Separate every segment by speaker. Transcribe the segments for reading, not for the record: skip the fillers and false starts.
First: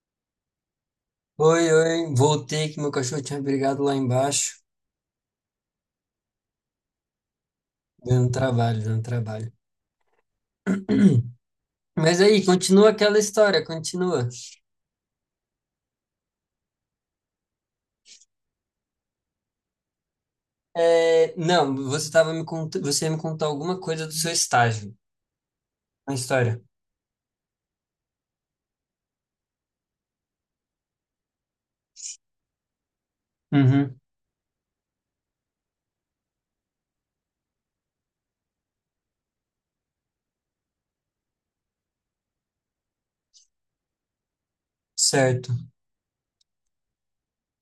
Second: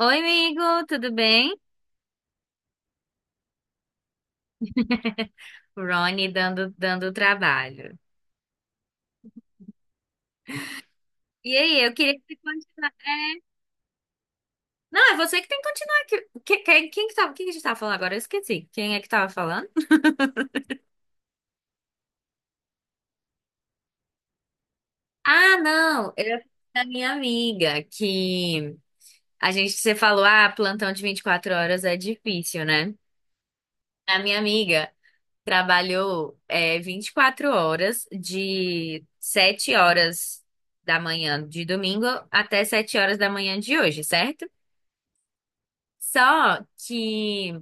Speaker 1: Oi, amigo, tudo bem?
Speaker 2: Oi, oi, voltei que meu cachorro tinha brigado lá embaixo,
Speaker 1: Rony dando trabalho.
Speaker 2: dando trabalho, dando trabalho.
Speaker 1: E aí, eu queria
Speaker 2: Mas
Speaker 1: que você
Speaker 2: aí, continua
Speaker 1: continuasse.
Speaker 2: aquela
Speaker 1: É.
Speaker 2: história, continua.
Speaker 1: Não, é você que tem que continuar aqui. Quem que tava, quem que a gente tava falando agora? Eu esqueci. Quem é que tava falando?
Speaker 2: É, não, você ia me contar alguma coisa do seu estágio,
Speaker 1: Ah, não,
Speaker 2: na
Speaker 1: era
Speaker 2: história.
Speaker 1: da minha amiga, que a gente, você falou, ah, plantão de 24 horas é difícil, né?
Speaker 2: Uhum,
Speaker 1: A minha amiga trabalhou 24 horas, de 7 horas da manhã de domingo até 7 horas da manhã de hoje, certo?
Speaker 2: certo.
Speaker 1: Só que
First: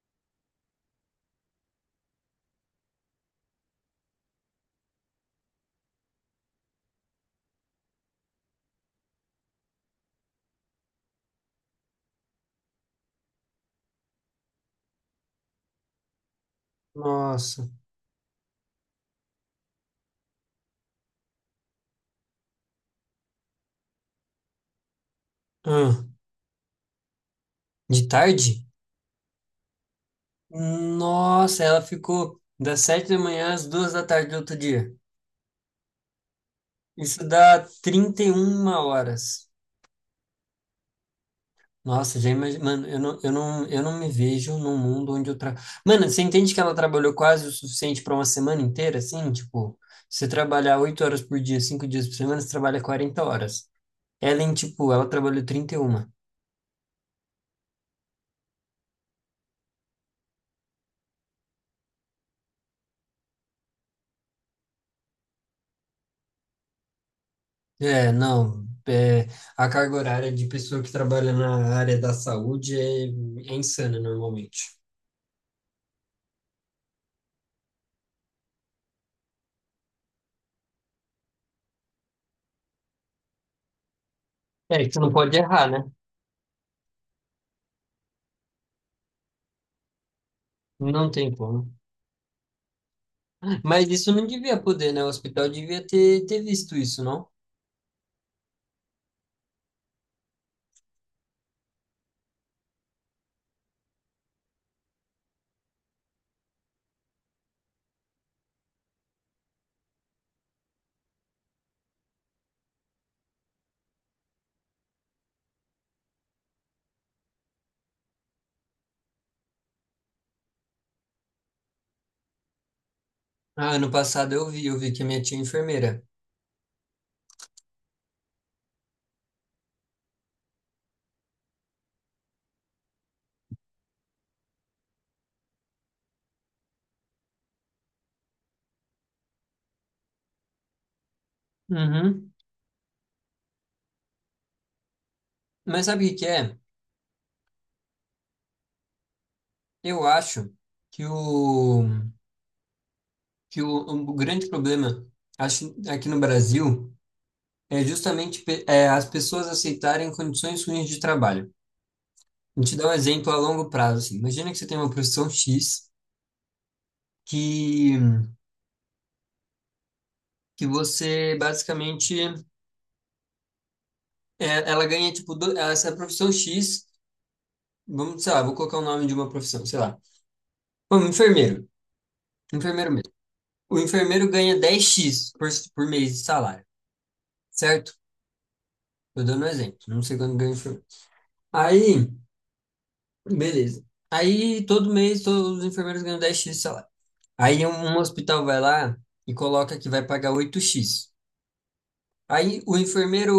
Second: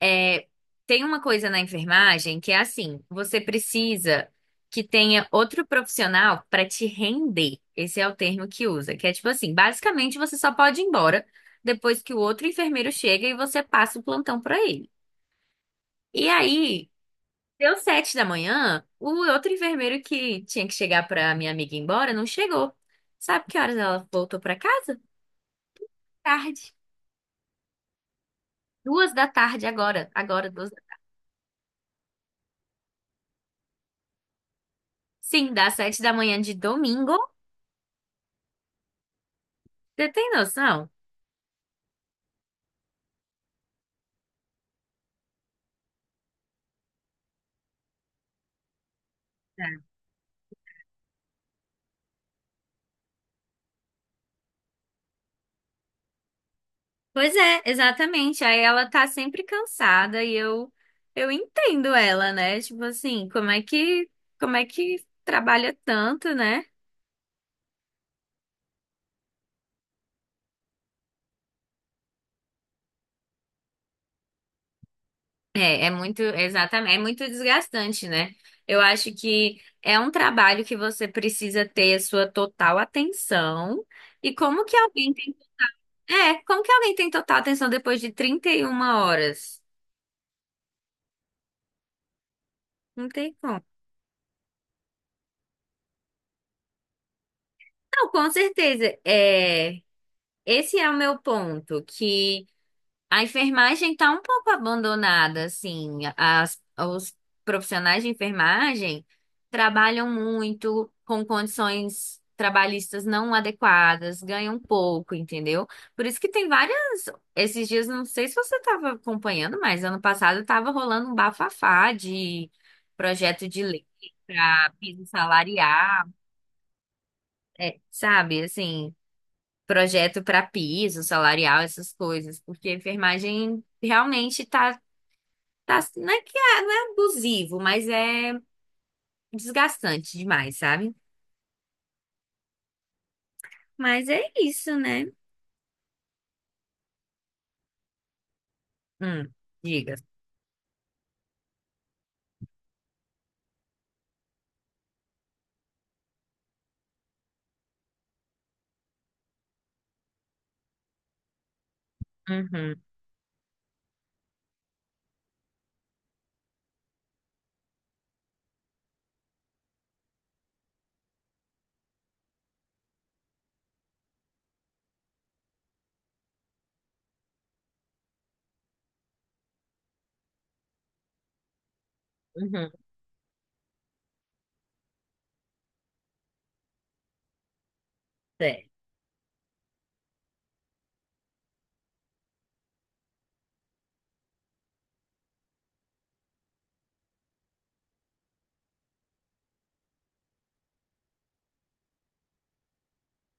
Speaker 1: é, tem uma coisa na enfermagem que é assim, você precisa que tenha outro profissional para te render. Esse é o termo que usa, que é tipo assim, basicamente você só pode ir embora depois que o outro enfermeiro chega e você passa o plantão para ele. E aí,
Speaker 2: Nossa.
Speaker 1: deu 7 da manhã, o outro enfermeiro que tinha que chegar para minha amiga ir embora não chegou. Sabe que horas ela voltou para casa?
Speaker 2: Ah,
Speaker 1: Tarde.
Speaker 2: de tarde?
Speaker 1: Duas da tarde agora, agora duas.
Speaker 2: Nossa, ela ficou das 7 da manhã às 2 da tarde do outro dia.
Speaker 1: Sim, das 7 da manhã de domingo.
Speaker 2: Isso dá 31 horas.
Speaker 1: Você tem noção?
Speaker 2: Nossa, já imagino. Mano, eu não, me vejo num mundo onde eu tra... Mano, você entende que ela trabalhou quase o suficiente para uma semana inteira, assim? Tipo,
Speaker 1: É.
Speaker 2: você trabalhar 8 horas por dia, 5 dias por semana, você trabalha 40 horas. Ela, em, tipo, ela trabalhou 31.
Speaker 1: Pois é, exatamente. Aí ela tá sempre cansada e eu entendo ela, né? Tipo assim, como é que trabalha tanto, né?
Speaker 2: É, não. É, a carga horária de pessoa que trabalha na área da saúde é insana, normalmente.
Speaker 1: É, é muito, exatamente, é muito desgastante, né? Eu acho que é um trabalho que você precisa ter a sua total atenção. E como que
Speaker 2: É, que você
Speaker 1: alguém
Speaker 2: não
Speaker 1: tem,
Speaker 2: pode errar, né?
Speaker 1: é, como que alguém tem total atenção depois de 31 horas?
Speaker 2: Não tem como.
Speaker 1: Não tem como.
Speaker 2: Mas isso não devia poder, né? O hospital devia ter visto isso, não?
Speaker 1: Não, com certeza. É, esse é o meu ponto, que a enfermagem está um pouco abandonada, assim. Os profissionais de enfermagem trabalham muito com condições trabalhistas não adequadas, ganham pouco, entendeu? Por isso que tem várias. Esses dias, não sei se você estava acompanhando, mas ano passado estava rolando um bafafá de projeto de
Speaker 2: Ah,
Speaker 1: lei
Speaker 2: ano passado eu vi,
Speaker 1: para
Speaker 2: eu vi que
Speaker 1: piso
Speaker 2: a minha tia é enfermeira.
Speaker 1: salarial, é, sabe, assim projeto para piso, salarial, essas coisas, porque a enfermagem realmente tá, não é que é, não é abusivo, mas é desgastante demais, sabe?
Speaker 2: Uhum.
Speaker 1: Mas é isso, né?
Speaker 2: Mas sabe o que que é?
Speaker 1: Hum, diga.
Speaker 2: Eu acho que o, que o grande problema, acho, aqui no Brasil é justamente as pessoas aceitarem condições ruins de trabalho. Vou te
Speaker 1: Uhum,
Speaker 2: dar um exemplo a longo prazo, assim. Imagina que você tem uma profissão X que, que você basicamente é, ela ganha tipo do, essa profissão X, vamos, sei lá, vou colocar o nome de uma profissão, sei lá. Um enfermeiro, um
Speaker 1: uhum,
Speaker 2: enfermeiro mesmo. O enfermeiro ganha 10 x por mês de salário, certo?
Speaker 1: é,
Speaker 2: Tô dando um exemplo, não sei quando ganha o enfermeiro. Aí, beleza. Aí, todo mês, todos os enfermeiros ganham 10 x de salário. Aí, um hospital vai lá e coloca que vai pagar 8 x. Aí,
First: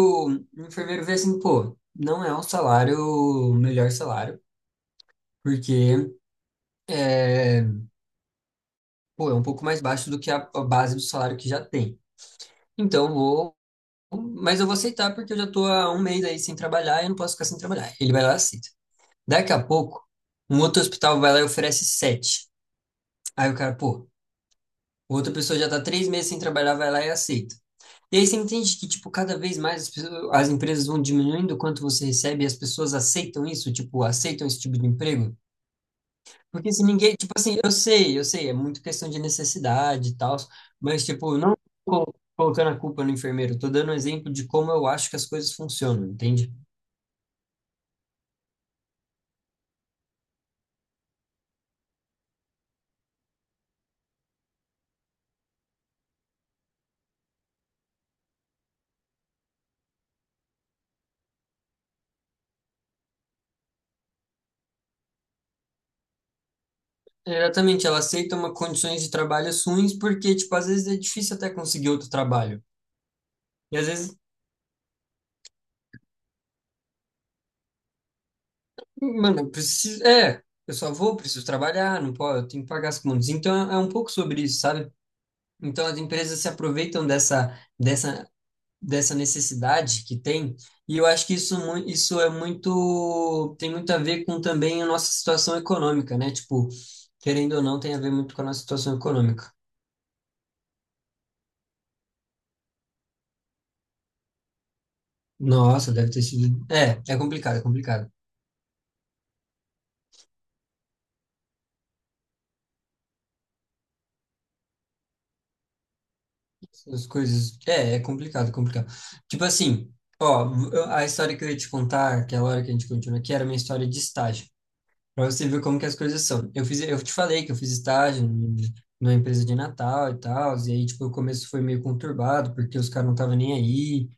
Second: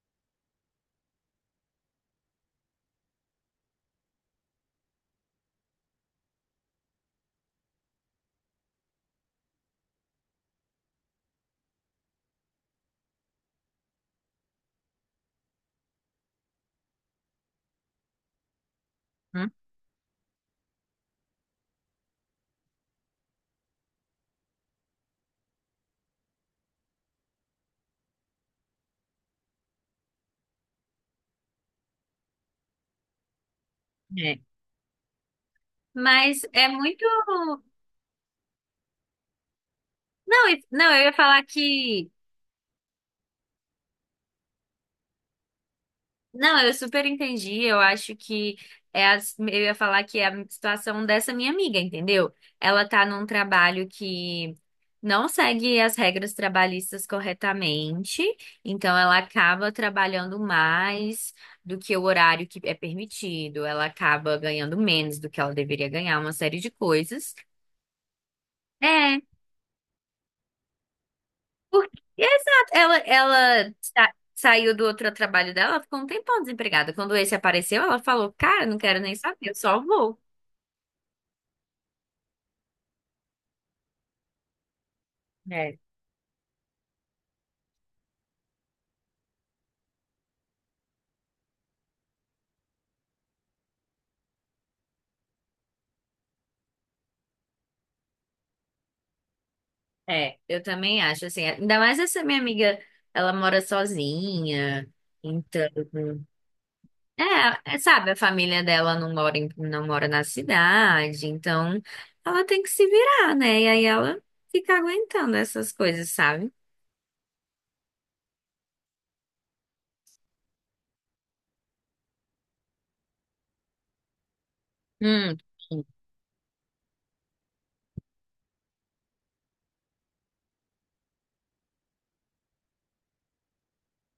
Speaker 2: o enfermeiro vê assim, pô, não é um salário, o melhor salário, porque, é, pô, é um pouco mais baixo do que a base do salário que já tem. Então, vou, mas eu vou aceitar porque eu já tô há um mês aí sem trabalhar e eu não posso ficar sem trabalhar. Ele vai lá e aceita.
Speaker 1: hum,
Speaker 2: Daqui a pouco, um outro hospital vai lá e oferece sete. Aí o cara, pô, outra pessoa já tá 3 meses sem trabalhar, vai lá e aceita. E aí você entende que, tipo, cada vez mais as empresas vão diminuindo o quanto você recebe e as pessoas aceitam isso, tipo,
Speaker 1: é.
Speaker 2: aceitam esse tipo de emprego?
Speaker 1: Mas é
Speaker 2: Porque se
Speaker 1: muito.
Speaker 2: ninguém, tipo assim, eu sei, é muito questão de necessidade e tal,
Speaker 1: Não, eu
Speaker 2: mas,
Speaker 1: ia
Speaker 2: tipo,
Speaker 1: falar
Speaker 2: não
Speaker 1: que.
Speaker 2: colocando a culpa no enfermeiro, eu tô dando um exemplo de como eu acho que as coisas funcionam, entende?
Speaker 1: Não, eu super entendi. Eu acho que eu ia falar que é a situação dessa minha amiga, entendeu? Ela tá num trabalho que não segue as regras trabalhistas corretamente, então ela acaba trabalhando mais do que o horário que é permitido, ela acaba ganhando menos do que ela deveria ganhar, uma série de coisas.
Speaker 2: Exatamente, ela aceita uma condições de
Speaker 1: É.
Speaker 2: trabalho ruins porque, tipo, às vezes é difícil até conseguir
Speaker 1: Porque,
Speaker 2: outro trabalho.
Speaker 1: exato, ela, ela
Speaker 2: E às
Speaker 1: sa-
Speaker 2: vezes,
Speaker 1: saiu do outro trabalho dela, ela ficou um tempão desempregada. Quando esse apareceu, ela falou, cara, não quero nem
Speaker 2: mano,
Speaker 1: saber,
Speaker 2: eu
Speaker 1: eu só
Speaker 2: preciso.
Speaker 1: vou.
Speaker 2: É, eu só vou, preciso trabalhar, não posso, eu tenho que pagar as contas. Então é um pouco sobre isso, sabe?
Speaker 1: É.
Speaker 2: Então as empresas se aproveitam dessa, dessa necessidade que tem. E eu acho que isso, isso é muito. Tem muito a ver com também a nossa situação econômica, né? Tipo, querendo ou não, tem a ver muito com a nossa situação econômica.
Speaker 1: É, eu também acho, assim, ainda mais essa minha amiga, ela mora sozinha, então,
Speaker 2: Nossa, deve ter sido. É, é complicado, é
Speaker 1: sabe,
Speaker 2: complicado.
Speaker 1: a família dela não mora na cidade, então ela tem que se virar, né? E aí ela fica aguentando essas coisas, sabe?
Speaker 2: As coisas. É, é complicado, é complicado. Tipo assim, ó, a história que eu ia te contar, que é a hora que a gente continua aqui, era minha história de estágio. Pra
Speaker 1: Hum,
Speaker 2: você ver como
Speaker 1: sim.
Speaker 2: que as coisas são. Eu fiz, eu te falei que eu fiz estágio numa empresa de Natal e tal, e aí, tipo, o começo foi meio conturbado, porque os caras não estavam nem aí,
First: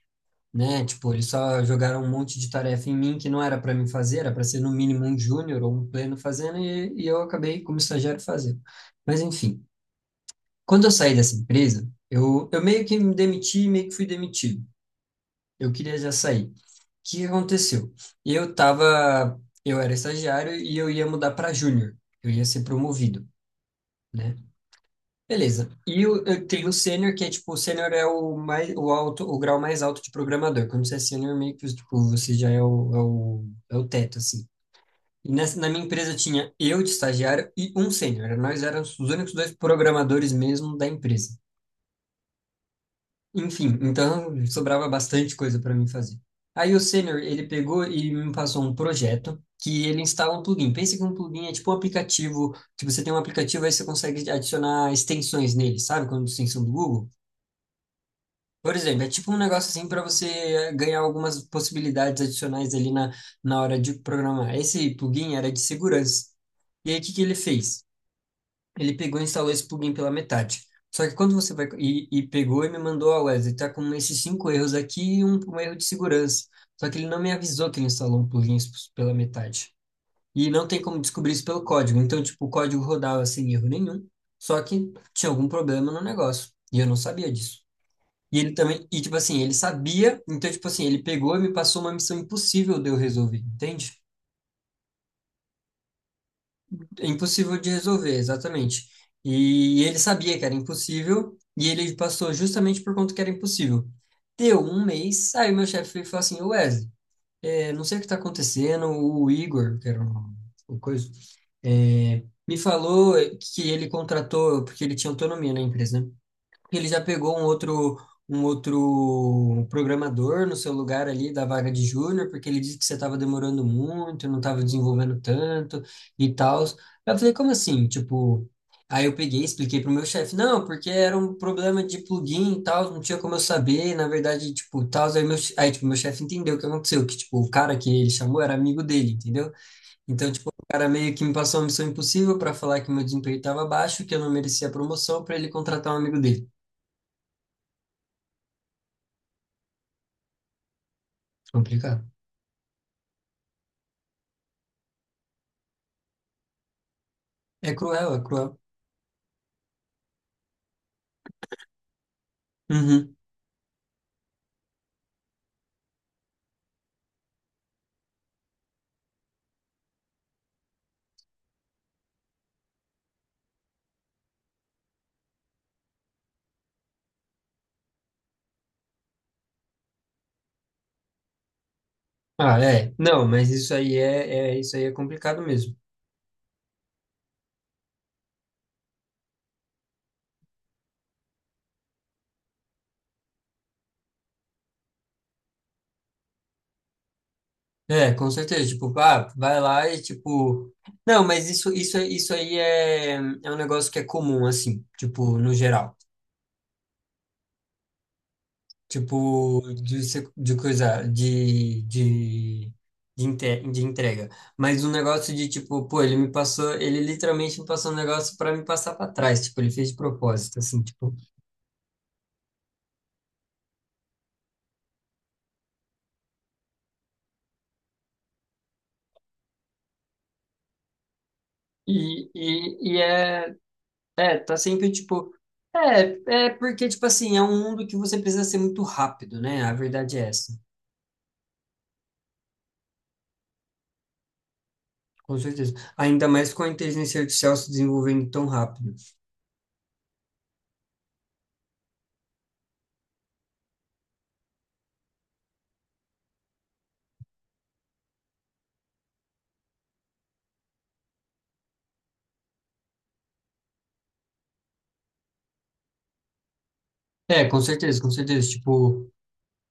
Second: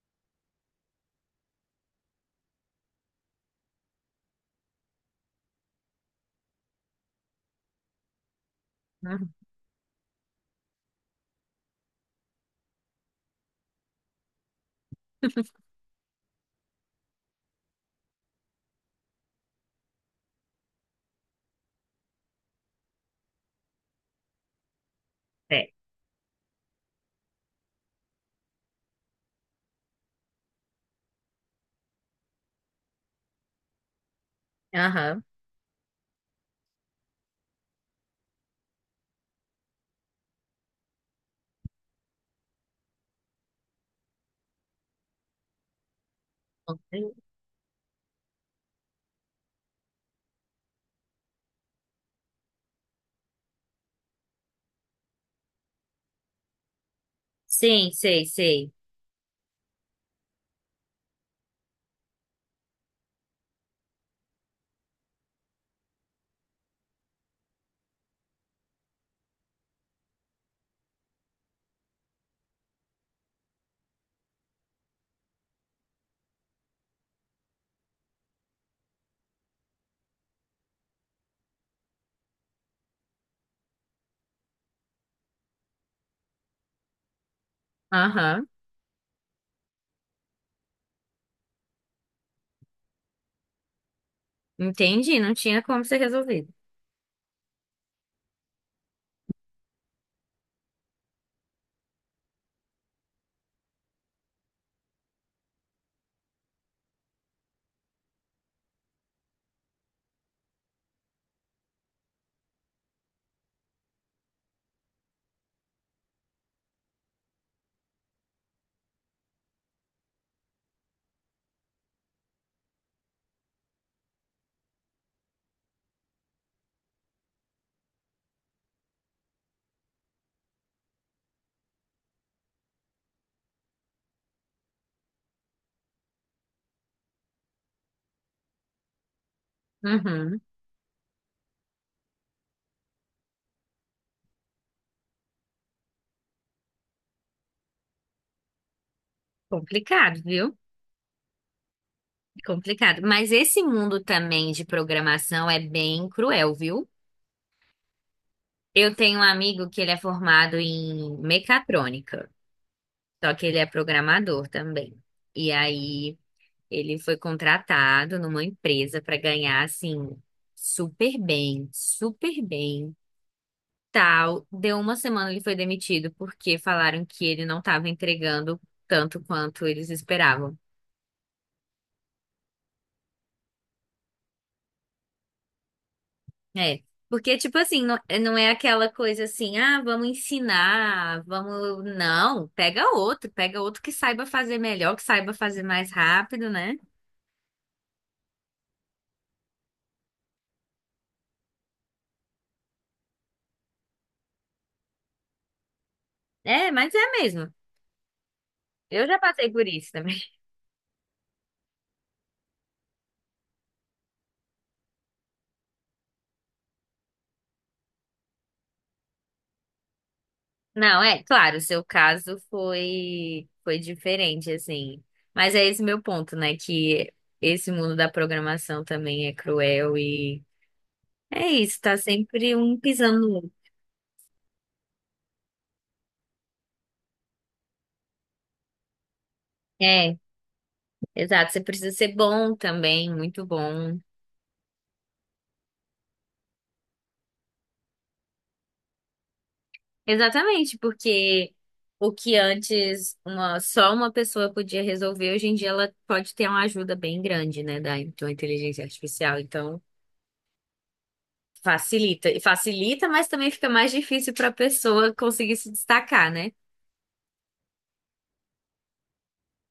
Speaker 2: né? Tipo, eles só jogaram um monte de tarefa em mim que não era pra mim fazer, era pra ser no mínimo um júnior ou um pleno fazendo, e eu acabei como estagiário fazendo. Mas
Speaker 1: Uhum.
Speaker 2: enfim. Quando eu saí dessa empresa, eu meio que me demiti, meio que fui demitido. Eu queria já sair. O que que aconteceu? Eu tava, eu era estagiário e eu ia mudar para júnior. Eu ia ser promovido, né?
Speaker 1: É.
Speaker 2: Beleza. E eu tenho o sênior, que é tipo, o sênior é o mais, o alto, o grau mais alto de programador. Quando você é sênior, meio que tipo, você já é o teto, assim.
Speaker 1: Aham.
Speaker 2: E nessa, na minha empresa tinha eu de estagiário e um sênior. Nós éramos os únicos dois programadores mesmo da empresa. Enfim, então sobrava bastante coisa para mim fazer. Aí o senior ele pegou e me passou um projeto que ele instala um plugin. Pensa que um plugin é tipo um aplicativo, que você tem um aplicativo aí você consegue adicionar extensões nele, sabe? Como a extensão do Google.
Speaker 1: Sim, sei, sei.
Speaker 2: Por exemplo, é tipo um negócio assim para você eh, ganhar algumas possibilidades adicionais ali na hora de programar. Esse plugin era de segurança. E aí, o que que ele fez? Ele pegou e instalou esse plugin pela metade. Só que quando você vai e pegou e me mandou, ó, Wesley, tá com esses cinco erros aqui e um erro de segurança. Só que ele não me avisou que ele instalou um plugin pela metade. E não tem como descobrir isso pelo código. Então, tipo, o código rodava sem erro nenhum, só que tinha algum problema no negócio. E eu não sabia disso. E
Speaker 1: Aham,
Speaker 2: ele também, e tipo assim, ele sabia, então, tipo assim, ele pegou e me passou uma missão impossível de eu resolver, entende?
Speaker 1: entendi, não tinha como ser resolvido.
Speaker 2: É impossível de resolver, exatamente. E ele sabia que era impossível, e ele passou justamente por conta que era impossível. Deu um mês, aí meu chefe veio e falou assim, Wesley, é, não sei o que está acontecendo, o Igor, o coisa, é, me falou que ele contratou, porque ele tinha autonomia na empresa, né? Ele já pegou um outro programador no seu lugar ali da vaga de júnior, porque ele disse que você estava demorando muito, não estava desenvolvendo tanto e tal. Eu falei, como assim? Tipo, aí eu peguei, expliquei pro meu chefe, não, porque era um problema de plugin e tal, não tinha como eu saber, na verdade, tipo, tal, aí, tipo, meu chefe entendeu o que aconteceu, que, tipo, o cara que ele chamou era amigo dele, entendeu? Então,
Speaker 1: Uhum,
Speaker 2: tipo, o cara meio que me passou uma missão impossível para falar que meu desempenho estava baixo, que eu não merecia promoção, para ele contratar um amigo dele.
Speaker 1: complicado, viu?
Speaker 2: Complicado.
Speaker 1: Complicado. Mas esse mundo também de programação é bem cruel, viu?
Speaker 2: É cruel, é cruel.
Speaker 1: Eu tenho um amigo que ele é formado em mecatrônica,
Speaker 2: Uhum.
Speaker 1: só que ele é programador também. E aí ele foi contratado numa empresa para ganhar assim super bem, super bem. Tal, deu uma semana ele foi demitido porque falaram que ele não estava entregando tanto quanto eles esperavam.
Speaker 2: Ah, é. Não, mas isso aí é, é, isso aí é complicado mesmo.
Speaker 1: É, porque, tipo assim, não, não é aquela coisa assim, ah, vamos ensinar, vamos. Não, pega outro que saiba fazer melhor, que saiba fazer mais rápido, né?
Speaker 2: É, com certeza. Tipo, ah, vai lá e tipo. Não, mas isso aí é um negócio que é comum, assim, tipo, no geral.
Speaker 1: É, mas é mesmo. Eu já passei
Speaker 2: Tipo,
Speaker 1: por isso
Speaker 2: de,
Speaker 1: também.
Speaker 2: de coisa, de, de entrega. Mas um negócio de tipo, pô, ele me passou, ele literalmente me passou um negócio pra me passar pra trás. Tipo, ele fez de propósito, assim,
Speaker 1: Não,
Speaker 2: tipo.
Speaker 1: é, claro, o seu caso foi, foi diferente, assim. Mas é esse meu ponto, né? Que esse mundo da programação também é cruel e é isso, tá
Speaker 2: E,
Speaker 1: sempre um
Speaker 2: e, e
Speaker 1: pisando no outro.
Speaker 2: é. É, tá sempre tipo. É, é porque, tipo assim, é um mundo que você precisa ser muito rápido, né? A
Speaker 1: É,
Speaker 2: verdade é essa.
Speaker 1: exato. Você precisa ser bom também, muito bom.
Speaker 2: Com certeza. Ainda mais com a inteligência artificial se desenvolvendo tão rápido.
Speaker 1: Exatamente, porque o que antes só uma pessoa podia resolver, hoje em dia ela pode ter uma ajuda bem grande, né, da, de uma inteligência artificial. Então, facilita. E facilita, mas também fica mais difícil para a pessoa conseguir se destacar, né?
Speaker 2: É, com certeza, com certeza. Tipo,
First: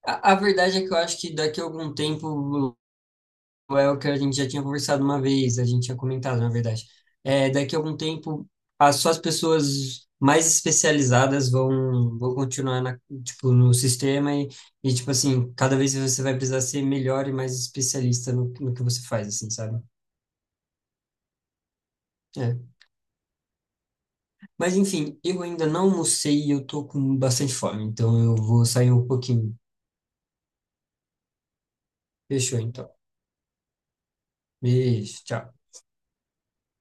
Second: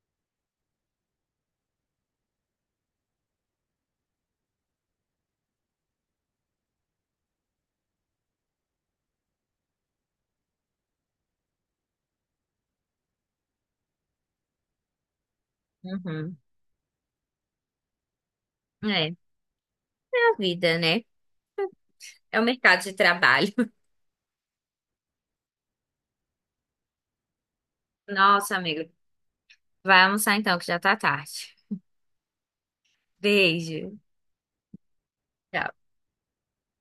Speaker 2: a verdade é que eu acho que daqui a algum tempo. É o que a gente já tinha conversado uma vez, a gente tinha comentado, na verdade. É, daqui a algum tempo, as, só as pessoas mais especializadas vão continuar na, tipo, no sistema e, tipo assim, cada vez você vai
Speaker 1: Uhum.
Speaker 2: precisar ser melhor e mais especialista no que você
Speaker 1: É, é
Speaker 2: faz, assim, sabe?
Speaker 1: a vida, né? É o
Speaker 2: É.
Speaker 1: mercado de trabalho.
Speaker 2: Mas, enfim, eu ainda não almocei e eu tô com bastante fome, então eu
Speaker 1: Nossa,
Speaker 2: vou
Speaker 1: amigo.
Speaker 2: sair um pouquinho.
Speaker 1: Vai almoçar então, que já tá tarde.
Speaker 2: Fechou, então.
Speaker 1: Beijo.
Speaker 2: Beijo, tchau.
Speaker 1: Tchau.